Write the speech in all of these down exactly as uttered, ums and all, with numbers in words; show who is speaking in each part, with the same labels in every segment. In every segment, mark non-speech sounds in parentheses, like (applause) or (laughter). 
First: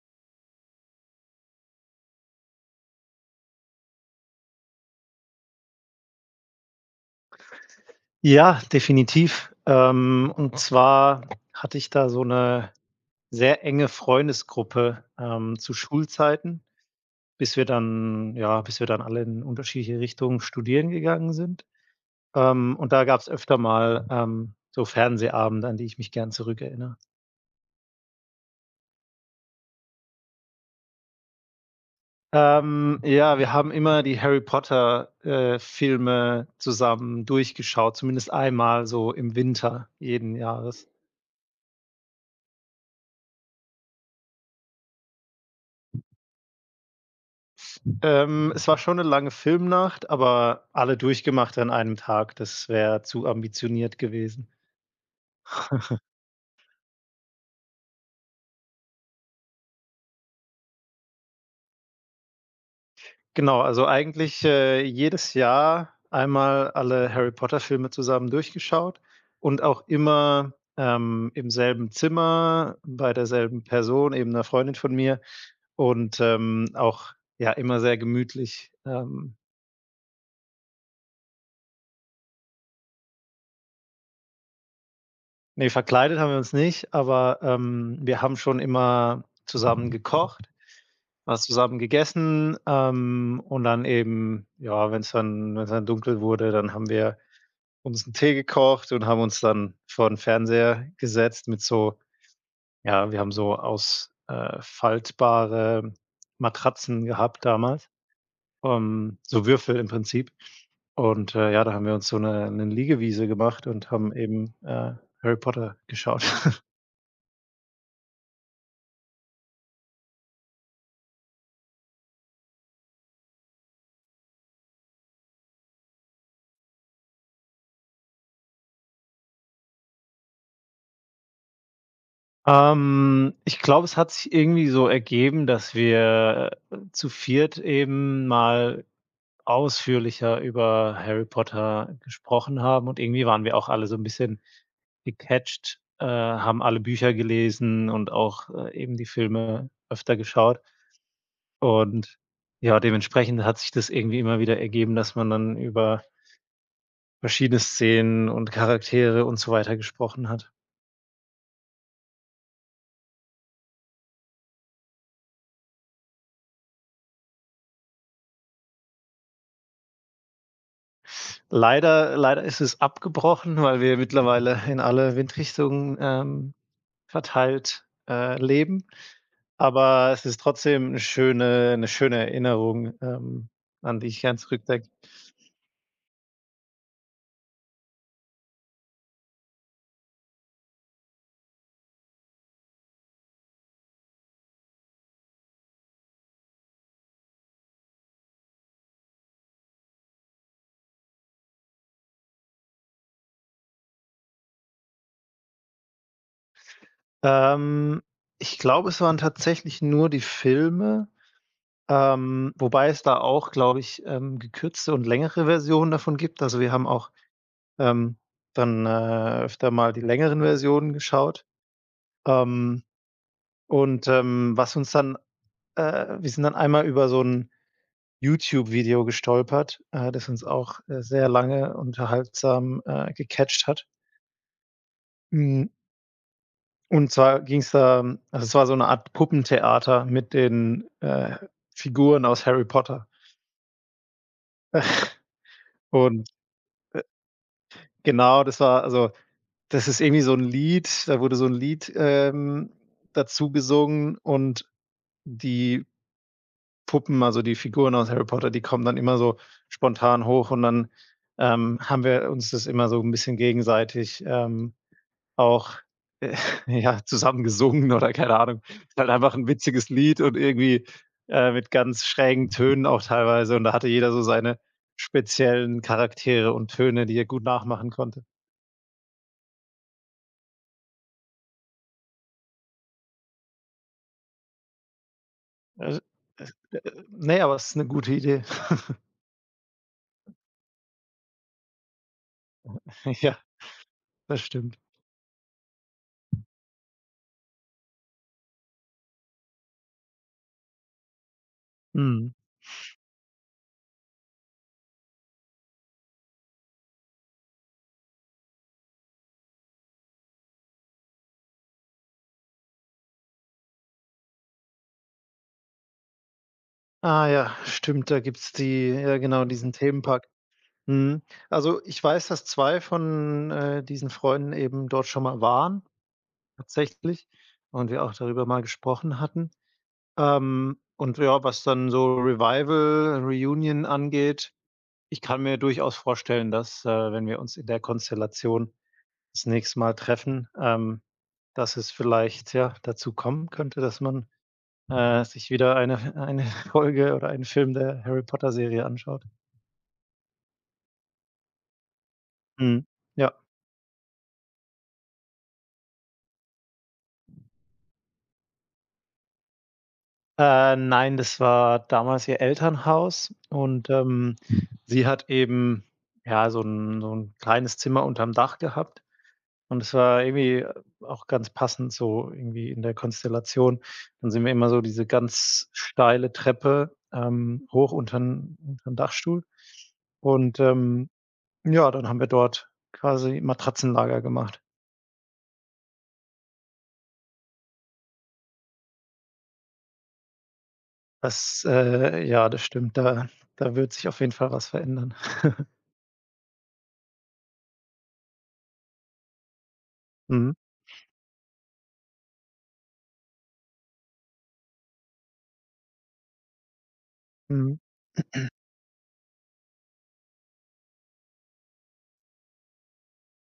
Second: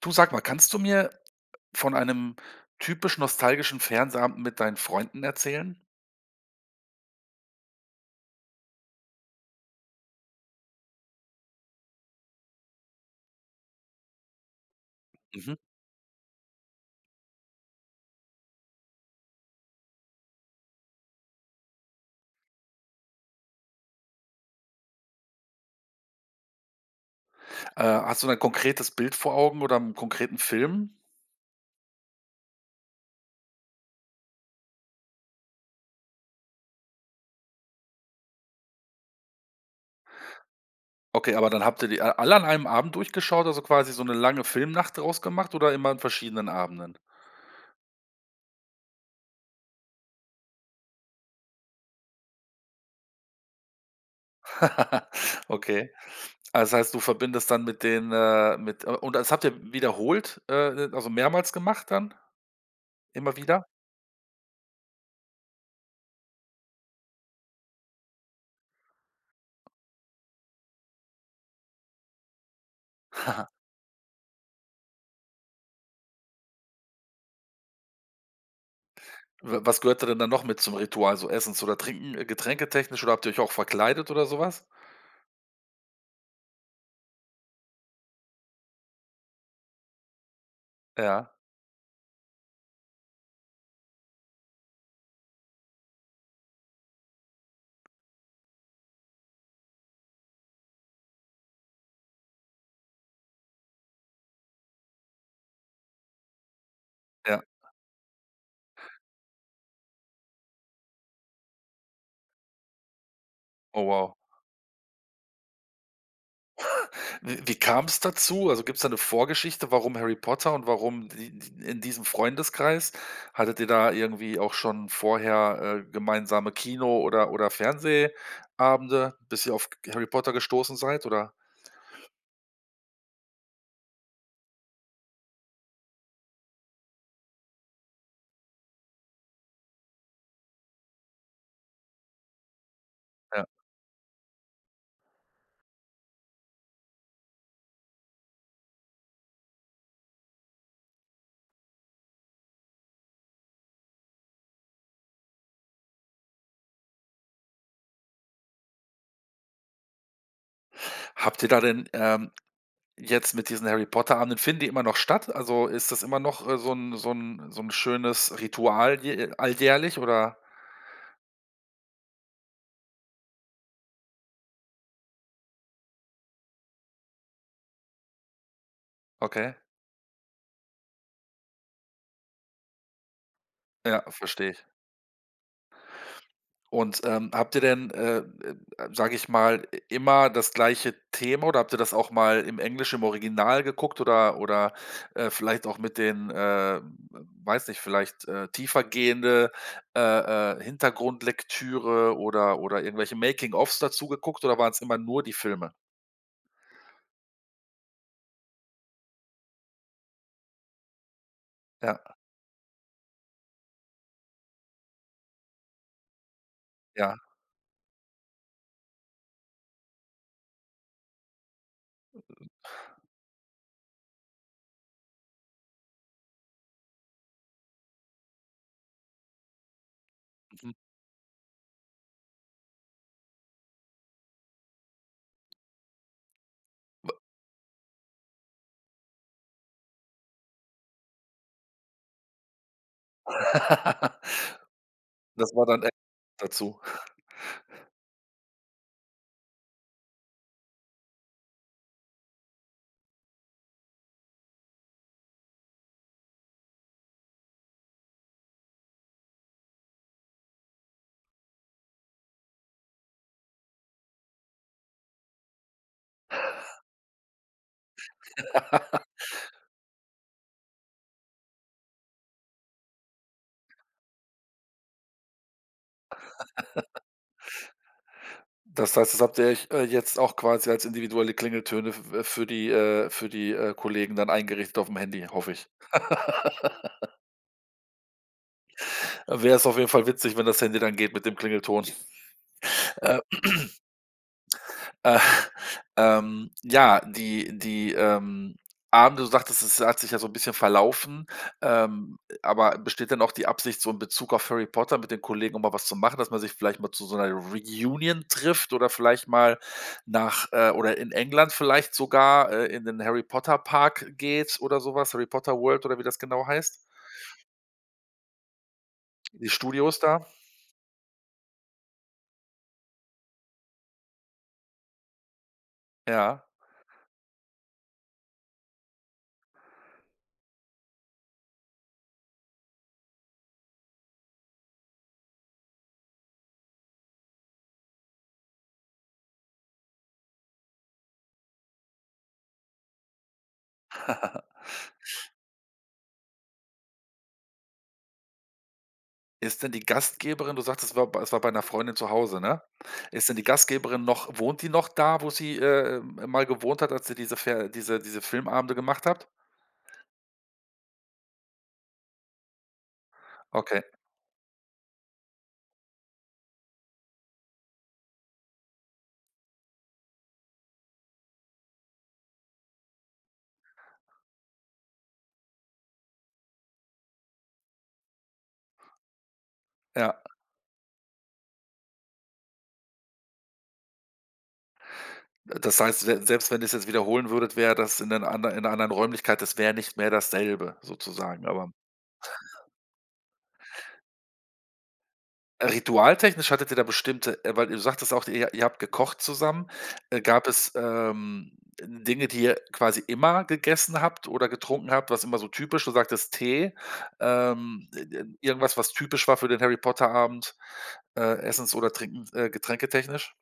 Speaker 1: Du sag mal, kannst du mir von einem typisch nostalgischen Fernsehabend mit deinen Freunden erzählen?
Speaker 2: Ja, definitiv. Ähm, und zwar hatte ich da so 'ne sehr enge Freundesgruppe,
Speaker 1: Mhm.
Speaker 2: ähm, zu Schulzeiten, bis wir dann ja, bis wir dann alle in unterschiedliche Richtungen studieren gegangen sind. Ähm, und da gab's öfter mal, ähm, so Fernsehabende, an die ich mich gern zurückerinnere.
Speaker 1: Äh, hast du da 'n konkretes Bild vor Augen oder einen konkreten Film?
Speaker 2: Ähm, ja, wir haben immer die Harry Potter, äh, Filme zusammen durchgeschaut, zumindest einmal so im Winter jeden Jahres.
Speaker 1: Okay, aber dann habt ihr die a alle an einem Abend durchgeschaut, also quasi so eine lange Filmnacht draus gemacht oder immer an verschiedenen Abenden?
Speaker 2: Ähm, es war schon eine lange Filmnacht, aber alle durchgemacht an einem Tag. Das wäre zu ambitioniert gewesen.
Speaker 1: (laughs) Okay. Also, das heißt, du verbindest dann mit den, äh mit äh, und das habt ihr wiederholt, äh, also mehrmals gemacht dann? Immer
Speaker 2: Genau,
Speaker 1: wieder?
Speaker 2: also eigentlich, äh, jedes Jahr einmal alle Harry-Potter-Filme zusammen durchgeschaut und auch immer, ähm, im selben Zimmer, bei derselben
Speaker 1: (laughs)
Speaker 2: Person, eben einer Freundin von mir und, ähm, auch, ja, immer sehr gemütlich. Ähm,
Speaker 1: W Was gehörte denn dann noch mit zum Ritual, so essens oder trinken, äh, getränketechnisch, oder habt ihr euch auch verkleidet oder sowas?
Speaker 2: ne, verkleidet haben wir uns nicht, aber, ähm, wir haben schon immer zusammen gekocht,
Speaker 1: Ja,
Speaker 2: was zusammen gegessen, ähm, und dann eben, ja, wenn es dann wenn es dann dunkel wurde, dann haben wir uns einen Tee gekocht und haben uns dann vor den Fernseher gesetzt mit so, ja, wir haben so aus äh, faltbare Matratzen
Speaker 1: ja.
Speaker 2: gehabt damals, ähm, so Würfel im Prinzip. Und, äh, ja, da haben wir uns so eine 'ne Liegewiese gemacht
Speaker 1: Oh,
Speaker 2: und haben
Speaker 1: wow.
Speaker 2: eben, äh, Harry Potter geschaut.
Speaker 1: Wie wie kam es dazu? Also, gibt es da eine Vorgeschichte, warum Harry Potter und warum die die in diesem Freundeskreis? Hattet ihr da irgendwie auch schon vorher, äh, gemeinsame Kino oder oder Fernsehabende, bis ihr auf Harry Potter gestoßen seid, oder?
Speaker 2: Ähm, ich glaube, es hat sich irgendwie so ergeben, dass wir, äh, zu viert eben mal ausführlicher über Harry Potter gesprochen haben, und irgendwie waren
Speaker 1: Ja.
Speaker 2: wir auch alle so ein bisschen gecatcht, äh, haben alle Bücher gelesen und auch, äh, eben die Filme öfter geschaut. Und ja, dementsprechend hat sich das irgendwie immer wieder ergeben, dass man dann über verschiedene Szenen und Charaktere und so weiter gesprochen hat.
Speaker 1: Habt ihr da denn, ähm, jetzt mit diesen Harry Potter-Abenden, finden die immer noch statt? Also, ist das immer noch, äh, so ein so ein so ein schönes Ritual, je äh, alljährlich oder?
Speaker 2: Leider leider ist es abgebrochen, (laughs) weil wir mittlerweile in alle Windrichtungen, ähm, verteilt, äh, leben.
Speaker 1: Okay.
Speaker 2: Aber es ist trotzdem eine schöne eine schöne Erinnerung, ähm, an
Speaker 1: Ja,
Speaker 2: die ich gern
Speaker 1: verstehe ich.
Speaker 2: zurückdenke.
Speaker 1: Und, ähm, habt ihr denn, äh, äh, sage ich mal, immer das gleiche Thema, oder habt ihr das auch mal im Englisch im Original geguckt oder oder, äh, vielleicht auch mit den, äh, weiß nicht, vielleicht, äh, tiefergehende, äh, äh, Hintergrundlektüre oder oder irgendwelche Making-ofs dazu geguckt, oder waren es immer nur die Filme?
Speaker 2: Ähm, Ich glaube, es waren tatsächlich nur die Filme,
Speaker 1: Ja,
Speaker 2: ähm, wobei es da auch, glaube ich, ähm, gekürzte und längere Versionen davon gibt. Also, wir haben auch,
Speaker 1: ja.
Speaker 2: ähm, dann, äh, öfter mal die längeren Versionen geschaut. Ähm, und, ähm, was uns dann Äh, wir sind dann einmal über so ein YouTube-Video gestolpert, äh, das uns
Speaker 1: Mhm.
Speaker 2: auch, äh, sehr lange unterhaltsam, äh, gecatcht hat. Hm, und zwar ging es da, also, es war so eine Art Puppentheater mit den, äh, Figuren aus Harry Potter.
Speaker 1: (laughs) Das war dann e
Speaker 2: Und
Speaker 1: dazu.
Speaker 2: genau, das war also, das ist irgendwie so ein Lied, da wurde so ein Lied, ähm, dazu gesungen, und die Puppen, also die Figuren aus Harry Potter, die kommen dann immer so spontan hoch, und dann ähm, haben wir uns das immer so ein bisschen gegenseitig, ähm, auch, äh, (laughs) ja, zusammen gesungen oder keine Ahnung. Ist halt einfach ein witziges Lied und irgendwie, äh, mit ganz schrägen Tönen auch teilweise, und da hatte jeder so seine speziellen Charaktere und Töne, die er gut nachmachen konnte.
Speaker 1: Das heißt, das habt ihr euch, äh, jetzt auch quasi als individuelle Klingeltöne, f äh, für die äh, für die, äh, Kollegen dann eingerichtet auf dem Handy, hoffe ich.
Speaker 2: Äh, äh, ne, aber es ist eine gute Idee. (laughs)
Speaker 1: Wäre es auf jeden Fall witzig, wenn das Handy dann geht mit dem Klingelton. Äh,
Speaker 2: Ja, das stimmt.
Speaker 1: Äh, (laughs) ähm, ja, die die, ähm, Abende, du sagtest, es hat sich ja so ein bisschen verlaufen, ähm,
Speaker 2: Mhm.
Speaker 1: aber besteht denn auch die Absicht, so in Bezug auf Harry Potter mit den Kollegen um mal was zu machen, dass man sich vielleicht mal zu so einer Reunion trifft, oder vielleicht mal nach äh, oder in England vielleicht sogar, äh, in den Harry Potter Park geht oder sowas, Harry Potter World oder wie das genau heißt?
Speaker 2: Ah ja, stimmt, da gibt's die, ja, genau,
Speaker 1: Die
Speaker 2: diesen
Speaker 1: Studios da?
Speaker 2: Themenpark. Mhm. Also, ich weiß, dass zwei von, äh, diesen Freunden eben dort schon mal waren,
Speaker 1: Ja.
Speaker 2: tatsächlich, und wir auch darüber mal gesprochen hatten. Ähm, und ja, was dann so Revival, Reunion angeht, ich kann mir durchaus vorstellen, dass, äh, wenn wir uns in der Konstellation das nächste Mal treffen, ähm, dass es vielleicht, ja, dazu kommen könnte, dass man, äh, sich wieder eine eine (laughs) Folge oder einen Film der Harry-Potter-Serie anschaut.
Speaker 1: Ist denn die Gastgeberin, du sagtest, es war bei es war bei einer Freundin zu Hause, ne?
Speaker 2: Mhm.
Speaker 1: Ist
Speaker 2: Ja.
Speaker 1: denn die Gastgeberin noch, wohnt die noch da, wo sie, äh, mal gewohnt hat, als ihr diese Fer diese diese Filmabende gemacht habt?
Speaker 2: Äh, nein, das war damals ihr Elternhaus,
Speaker 1: Okay,
Speaker 2: und, ähm, sie hat eben, ja, so ein so 'n kleines Zimmer unterm Dach gehabt, und es war irgendwie, äh, auch ganz passend so irgendwie in der Konstellation. Dann sind wir immer so diese ganz steile Treppe, ähm, hoch unter untern Dachstuhl,
Speaker 1: ja.
Speaker 2: und, ähm, ja, dann haben wir dort quasi Matratzenlager gemacht.
Speaker 1: Das heißt, se selbst wenn ihr es jetzt wiederholen würdet, wäre das in den ander in einer anderen Räumlichkeit, das wäre nicht mehr dasselbe sozusagen,
Speaker 2: Das,
Speaker 1: aber
Speaker 2: äh ja, das stimmt, da da wird sich auf jeden Fall was verändern.
Speaker 1: ritualtechnisch hattet ihr da bestimmte, äh, weil du sagtest auch, ihr ihr habt gekocht zusammen. Äh, gab es, ähm, Dinge, die ihr quasi immer gegessen habt oder getrunken habt, was immer so typisch, du sagtest Tee,
Speaker 2: (laughs) Mhm.
Speaker 1: ähm, i irgendwas, was typisch war für den Harry-Potter-Abend, äh, essens oder trinkens, äh, getränketechnisch?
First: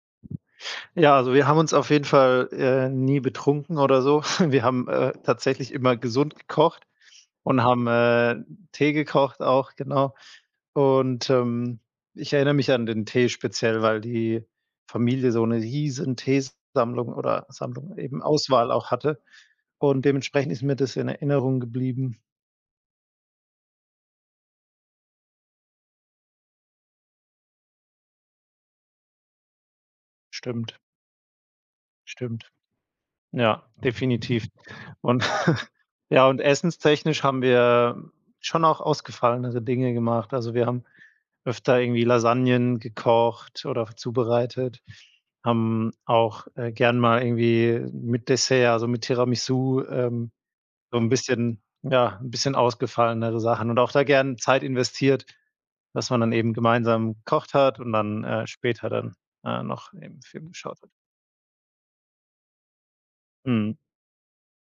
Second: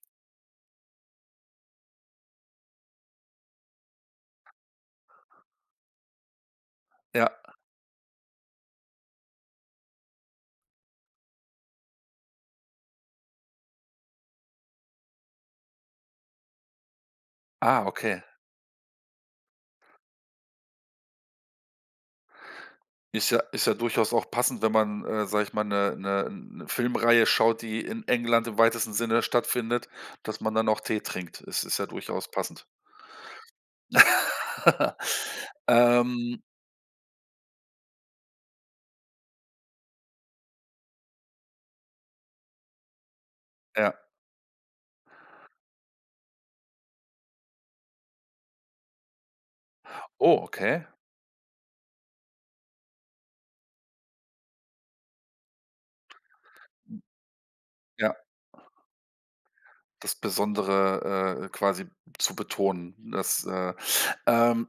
Speaker 2: Ja, also wir haben uns auf jeden Fall, äh, nie betrunken oder so. (laughs) Wir haben, äh, tatsächlich immer gesund gekocht
Speaker 1: Ja.
Speaker 2: und haben, äh, Tee gekocht auch, genau. Und, ähm, ich erinnere mich an den Tee speziell, weil die Familie so eine riesen Teesammlung oder
Speaker 1: Ah,
Speaker 2: Sammlung
Speaker 1: okay.
Speaker 2: eben Auswahl auch hatte. Und dementsprechend ist mir das in Erinnerung geblieben.
Speaker 1: Ist ja ist ja durchaus auch passend, wenn man, äh, sage ich mal, eine Filmreihe schaut, die in England im weitesten Sinne stattfindet, dass man dann
Speaker 2: Stimmt,
Speaker 1: auch Tee trinkt. Es ist ja durchaus
Speaker 2: stimmt.
Speaker 1: passend.
Speaker 2: Ja, definitiv.
Speaker 1: (laughs)
Speaker 2: Und (laughs) ja,
Speaker 1: Ähm,
Speaker 2: und essenstechnisch haben wir schon auch ausgefallenere Dinge gemacht. Also, wir haben öfter irgendwie Lasagnen gekocht oder
Speaker 1: ja.
Speaker 2: zubereitet, haben auch, äh, gern mal irgendwie mit Dessert, also mit Tiramisu, ähm,
Speaker 1: Oh, okay.
Speaker 2: so ein bisschen, ja, ein bisschen ausgefallenere Sachen und auch da gern Zeit investiert, dass man dann eben gemeinsam gekocht hat und
Speaker 1: Ja,
Speaker 2: dann, äh, später dann, äh, noch
Speaker 1: das
Speaker 2: eben Film geschaut hat.
Speaker 1: Besondere, äh, quasi zu betonen. Das, äh,
Speaker 2: Mhm.
Speaker 1: ähm,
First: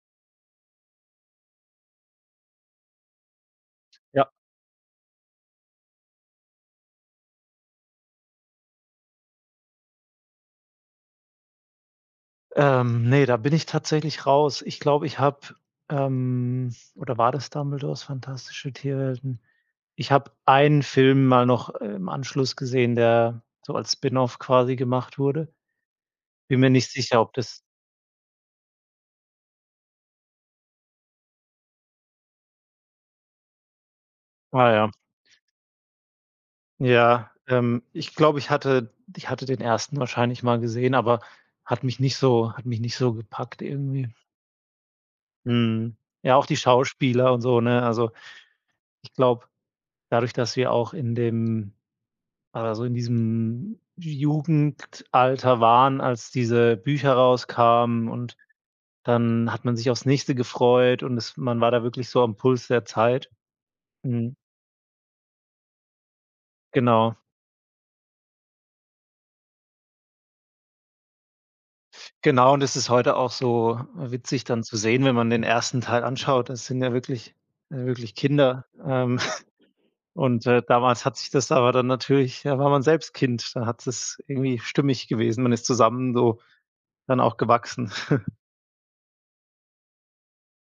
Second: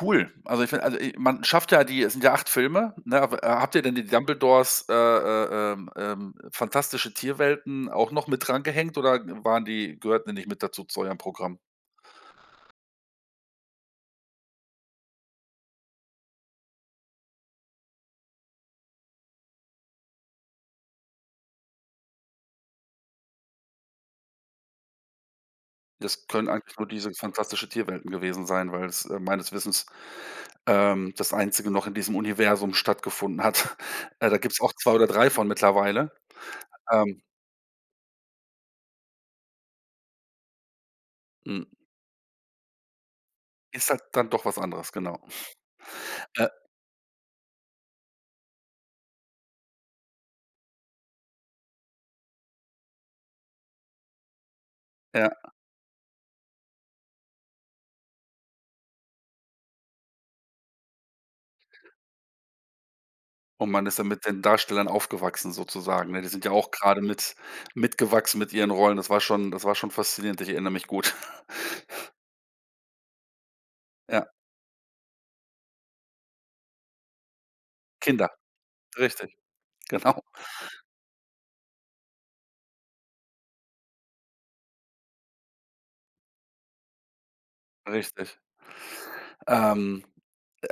Speaker 1: cool. Also, ich finde, also, i man schafft ja die, es sind ja acht Filme, ne? Aber, äh, habt ihr denn die Dumbledores, äh, äh, ähm, ähm, Fantastische Tierwelten auch noch mit drangehängt, oder waren die, gehörten die nicht mit dazu zu eurem Programm?
Speaker 2: Ähm, ne, da bin ich tatsächlich raus. Ich glaube, ich habe, ähm oder war das Dumbledores Fantastische Tierwelten? Ich habe einen Film mal noch äh, im Anschluss gesehen, der so als Spin-off quasi gemacht wurde.
Speaker 1: Das können
Speaker 2: Bin mir
Speaker 1: eigentlich nur
Speaker 2: nicht
Speaker 1: diese
Speaker 2: sicher, ob das
Speaker 1: Fantastische Tierwelten gewesen sein, weil es, äh, meines Wissens, ähm, das einzige noch in diesem Universum stattgefunden hat. (laughs) Äh, da gibt's
Speaker 2: Ah
Speaker 1: auch
Speaker 2: ja.
Speaker 1: zwei oder drei von mittlerweile. Ähm,
Speaker 2: Ja, ähm, ich glaube, ich hatte ich hatte den ersten wahrscheinlich mal gesehen, aber
Speaker 1: hm,
Speaker 2: hat mich nicht so hat mich nicht so gepackt
Speaker 1: Ist halt
Speaker 2: irgendwie.
Speaker 1: dann doch was anderes, genau.
Speaker 2: Mhm. Ja, auch
Speaker 1: Äh,
Speaker 2: die Schauspieler und so, ne? Also, ich glaube, dadurch, dass wir auch in dem Aber so in diesem
Speaker 1: ja,
Speaker 2: Jugendalter waren, als diese Bücher rauskamen, und dann hat man sich aufs nächste gefreut, und es man war da wirklich so am Puls der Zeit.
Speaker 1: und man ist dann mit
Speaker 2: Mhm.
Speaker 1: den Darstellern aufgewachsen sozusagen, ne? Die sind ja auch gerade
Speaker 2: Genau.
Speaker 1: mit mitgewachsen mit ihren Rollen. Das war schon das war schon faszinierend. Ich erinnere mich gut. (laughs)
Speaker 2: Genau, und das ist heute auch so
Speaker 1: Ja,
Speaker 2: witzig dann zu sehen, wenn man den ersten Teil anschaut. Das sind ja wirklich äh, wirklich
Speaker 1: Kinder,
Speaker 2: Kinder. Ähm,
Speaker 1: richtig,
Speaker 2: (laughs)
Speaker 1: genau,
Speaker 2: und, äh, damals hat sich das aber dann natürlich, da war man selbst Kind, da hat es irgendwie stimmig gewesen. Man ist zusammen so dann auch gewachsen.
Speaker 1: richtig. Ähm.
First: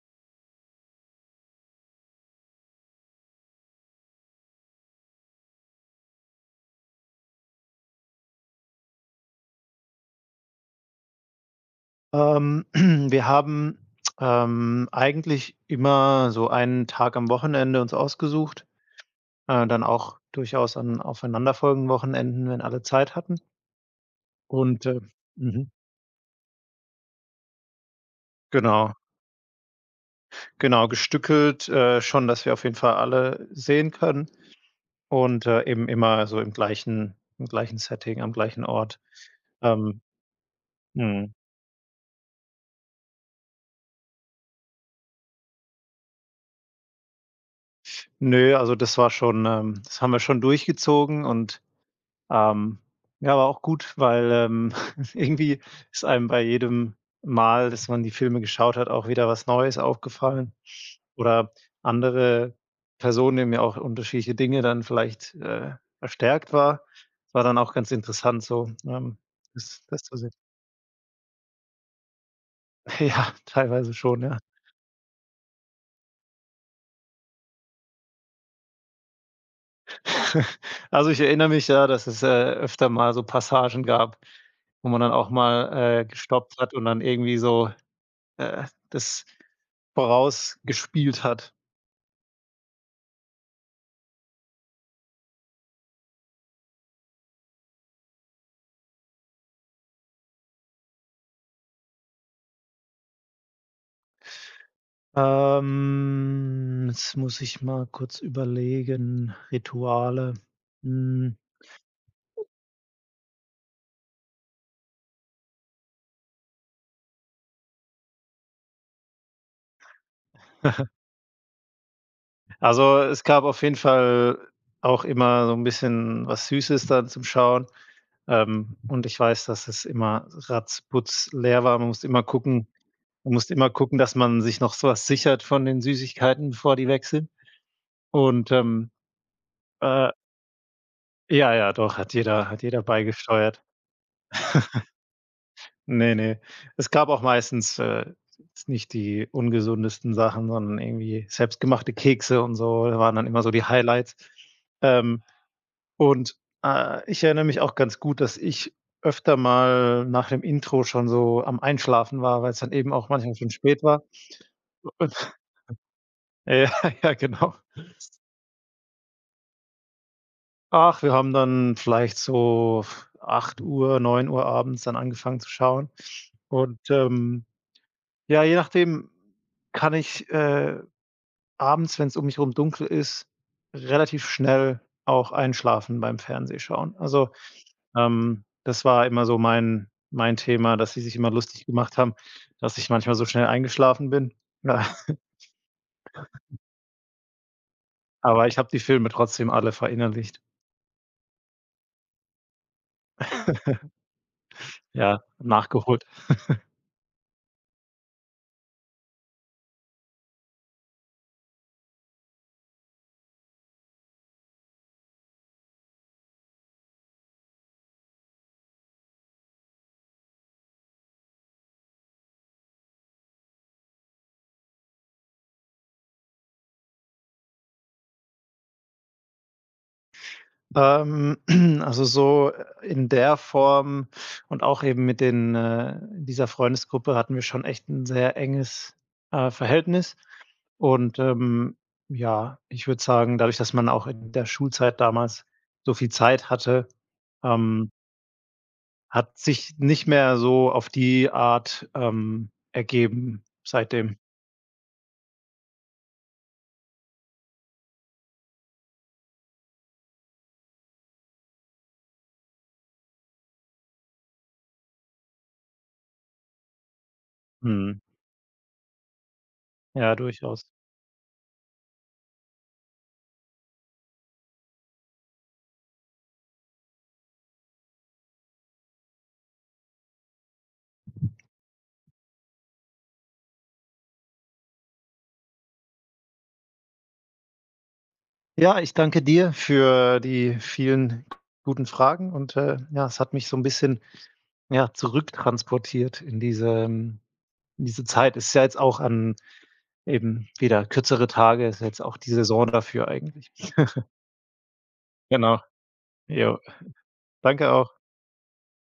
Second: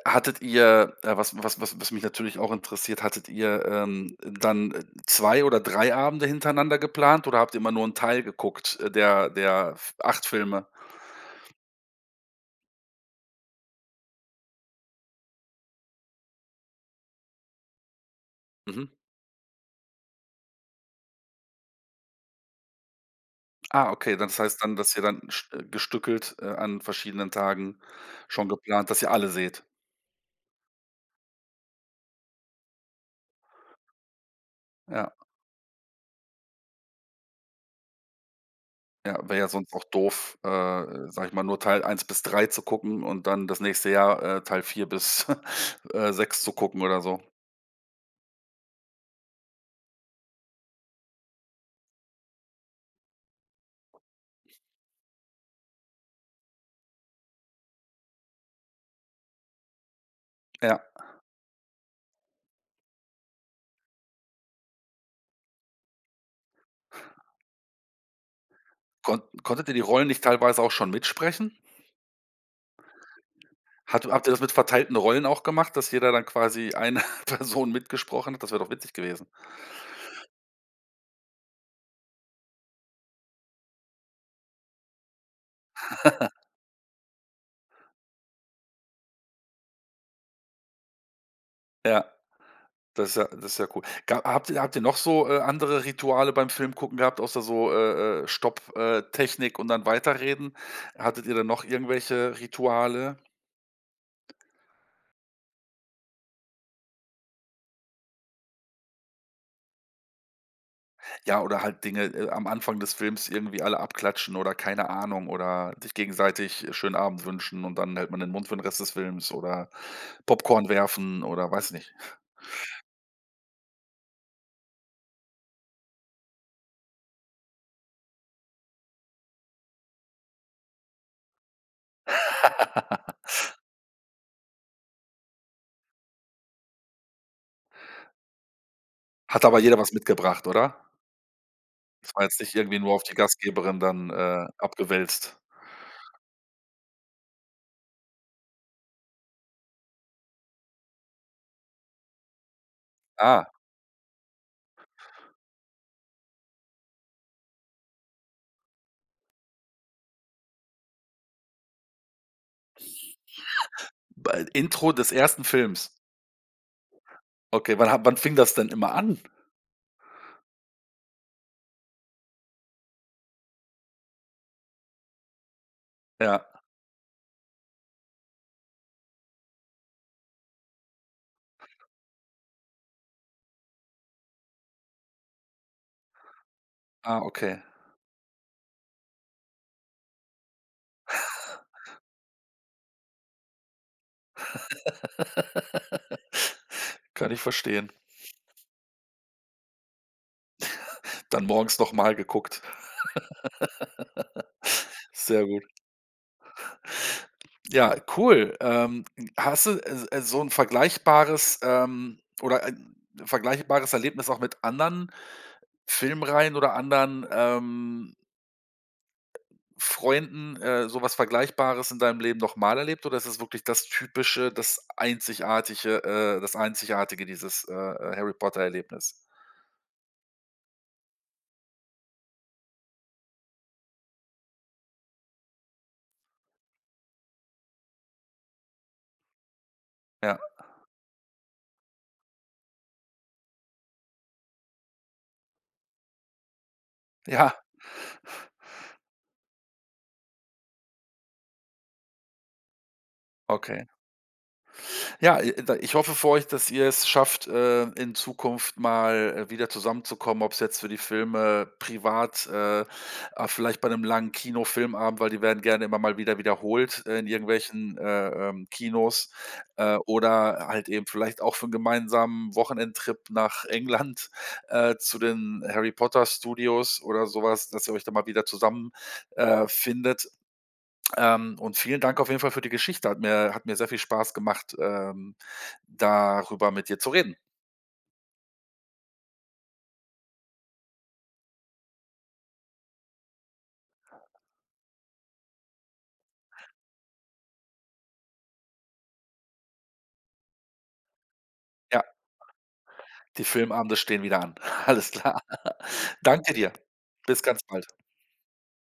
Speaker 1: Hattet ihr, äh, was was was was mich natürlich auch interessiert, hattet ihr, ähm, dann, äh, zwei oder drei Abende hintereinander geplant, oder habt ihr immer nur einen Teil geguckt, äh, der der F acht Filme?
Speaker 2: Ähm, (clears throat) wir haben, ähm, eigentlich immer so einen Tag am Wochenende uns ausgesucht,
Speaker 1: Mhm.
Speaker 2: äh, dann auch durchaus an aufeinanderfolgenden Wochenenden, wenn alle Zeit hatten.
Speaker 1: Ah, okay, dann, das heißt dann,
Speaker 2: Und,
Speaker 1: dass
Speaker 2: äh
Speaker 1: ihr dann sch äh,
Speaker 2: mhm,
Speaker 1: gestückelt, äh, an verschiedenen Tagen schon geplant,
Speaker 2: genau,
Speaker 1: dass ihr alle seht.
Speaker 2: genau, gestückelt, äh, schon, dass wir auf jeden Fall alle sehen können,
Speaker 1: Ja,
Speaker 2: und, äh, eben immer so im gleichen im gleichen Setting, am gleichen Ort.
Speaker 1: ja, wäre ja sonst auch
Speaker 2: Ähm,
Speaker 1: doof, äh, sage ich
Speaker 2: mhm.
Speaker 1: mal, nur Teil eins bis drei zu gucken und dann das nächste Jahr, äh, Teil vier bis, (laughs) äh, sechs zu gucken oder so.
Speaker 2: Ne, also das war schon, ähm das haben wir schon durchgezogen. und Ähm, ja, aber auch gut, weil, ähm, (laughs) irgendwie ist einem bei jedem Mal, dass man die Filme geschaut hat, auch wieder was Neues aufgefallen
Speaker 1: Ja.
Speaker 2: oder andere Personen, denen mir auch unterschiedliche Dinge dann vielleicht, äh, verstärkt war. Es war dann auch ganz interessant so, ähm,
Speaker 1: Kon konntet ihr die
Speaker 2: das das
Speaker 1: Rollen
Speaker 2: zu
Speaker 1: nicht
Speaker 2: sehen.
Speaker 1: teilweise auch schon mitsprechen?
Speaker 2: (laughs) Ja, teilweise
Speaker 1: Hat
Speaker 2: schon,
Speaker 1: habt ihr
Speaker 2: ja.
Speaker 1: das mit verteilten Rollen auch gemacht, dass jeder dann quasi eine (laughs) Person mitgesprochen hat? Das wäre doch witzig gewesen.
Speaker 2: (laughs) Also, ich erinnere mich, ja, dass es, äh, öfter mal so Passagen gab, wo man dann auch mal, äh, gestoppt hat und dann irgendwie so äh, das vorausgespielt hat.
Speaker 1: Ja, das ist ja das ist ja cool. Ga habt ihr habt ihr noch so, äh, andere Rituale beim Film gucken gehabt, außer so, äh, äh, Stopp, äh, Technik und dann weiterreden? Hattet ihr dann noch irgendwelche Rituale?
Speaker 2: Ähm, jetzt muss ich mal kurz überlegen. Rituale. Hm,
Speaker 1: Ja, oder halt Dinge, äh, am Anfang des Films irgendwie alle abklatschen oder keine Ahnung, oder sich gegenseitig, äh, schönen Abend wünschen und dann hält man den Mund für den Rest des Films, oder Popcorn werfen oder weiß nicht.
Speaker 2: also, es gab auf jeden Fall auch immer so ein bisschen was Süßes dann zum Schauen. Ähm, und ich weiß, dass es immer ratzputz leer war. Man musste immer gucken man musste immer gucken, dass man sich noch sowas sichert von den Süßigkeiten, bevor die weg sind. Und, ähm,
Speaker 1: Hat aber jeder was
Speaker 2: äh
Speaker 1: mitgebracht, oder?
Speaker 2: ja, ja, doch, hat
Speaker 1: Das war jetzt
Speaker 2: jeder
Speaker 1: nicht
Speaker 2: hat
Speaker 1: irgendwie
Speaker 2: jeder
Speaker 1: nur auf die
Speaker 2: beigesteuert.
Speaker 1: Gastgeberin dann, äh, abgewälzt.
Speaker 2: Ne, ne. Es gab auch meistens, äh, jetzt nicht die ungesundesten Sachen, sondern irgendwie selbstgemachte Kekse und so, da waren dann immer
Speaker 1: Ah,
Speaker 2: so die Highlights. Ähm, und, äh, Ich erinnere mich auch ganz gut, dass ich öfter mal nach dem Intro schon so am Einschlafen war, weil es dann eben auch manchmal schon spät war.
Speaker 1: bei Intro des
Speaker 2: (laughs)
Speaker 1: ersten Films.
Speaker 2: Ja, ja, genau.
Speaker 1: Okay, wann ha wann fing das denn immer an?
Speaker 2: Ach, wir haben dann vielleicht so acht Uhr, neun Uhr abends dann angefangen zu schauen.
Speaker 1: Ja.
Speaker 2: Und, ähm, ja, je nachdem, kann ich, äh abends, wenn es um mich herum dunkel ist, relativ schnell auch einschlafen beim Fernsehschauen.
Speaker 1: Ah,
Speaker 2: Also,
Speaker 1: okay.
Speaker 2: ähm, das war immer so mein mein Thema, dass sie sich immer lustig gemacht haben, dass ich manchmal so schnell eingeschlafen bin. Ja, (laughs)
Speaker 1: (laughs) Kann ich verstehen.
Speaker 2: aber ich habe die Filme trotzdem alle verinnerlicht.
Speaker 1: Dann morgens noch mal geguckt.
Speaker 2: (laughs) Ja,
Speaker 1: Sehr gut.
Speaker 2: nachgeholt.
Speaker 1: Ja, cool. Ähm, hast du, äh, äh, so 'n vergleichbares, ähm oder ein vergleichbares Erlebnis auch mit anderen Filmreihen oder anderen, ähm Freunden, äh, so Vergleichbares in deinem Leben noch mal erlebt, oder ist es wirklich das typische, das einzigartige, äh, das einzigartige dieses, äh, äh, Harry-Potter-Erlebnis?
Speaker 2: Ähm, (clears throat) also so in der Form und auch eben mit den äh, in dieser Freundesgruppe hatten wir schon echt ein sehr enges, äh, Verhältnis.
Speaker 1: Ja.
Speaker 2: Und, ähm, ja, ich würde sagen, dadurch, dass man auch in der Schulzeit damals so viel Zeit hatte,
Speaker 1: Ja,
Speaker 2: ähm, hat sich nicht mehr so auf die Art, ähm, ergeben
Speaker 1: okay.
Speaker 2: seitdem.
Speaker 1: Ja, äh, da, ich hoffe für euch, dass ihr es schafft, äh, in Zukunft mal, äh, wieder zusammenzukommen, ob es jetzt für die Filme privat, äh, ah, vielleicht bei einem langen Kinofilmabend, weil die werden gerne immer mal wieder wiederholt, äh, in irgendwelchen,
Speaker 2: Mhm.
Speaker 1: äh, ähm, Kinos, äh,
Speaker 2: Ja,
Speaker 1: oder
Speaker 2: durchaus.
Speaker 1: halt eben vielleicht auch für einen gemeinsamen Wochenendtrip nach England, äh, zu den Harry-Potter-Studios oder sowas, dass ihr euch da mal wieder zusammen, äh, findet. Ähm, und vielen Dank auf jeden Fall für die Geschichte. Hat mir hat mir sehr viel Spaß gemacht, ähm, darüber mit dir zu reden.
Speaker 2: Ja, ich danke dir für die vielen guten Fragen, und, äh, ja, es hat mich so ein bisschen, ja, zurücktransportiert in diese ähm, in diese Zeit. Ist ja jetzt auch an eben wieder kürzere Tage, ist ja jetzt
Speaker 1: Ja,
Speaker 2: auch die Saison dafür
Speaker 1: die
Speaker 2: eigentlich.
Speaker 1: Filmabende
Speaker 2: (laughs)
Speaker 1: stehen wieder an. (laughs) Alles klar.
Speaker 2: Genau,
Speaker 1: Danke
Speaker 2: jo.
Speaker 1: dir. Bis ganz
Speaker 2: Danke
Speaker 1: bald.
Speaker 2: auch.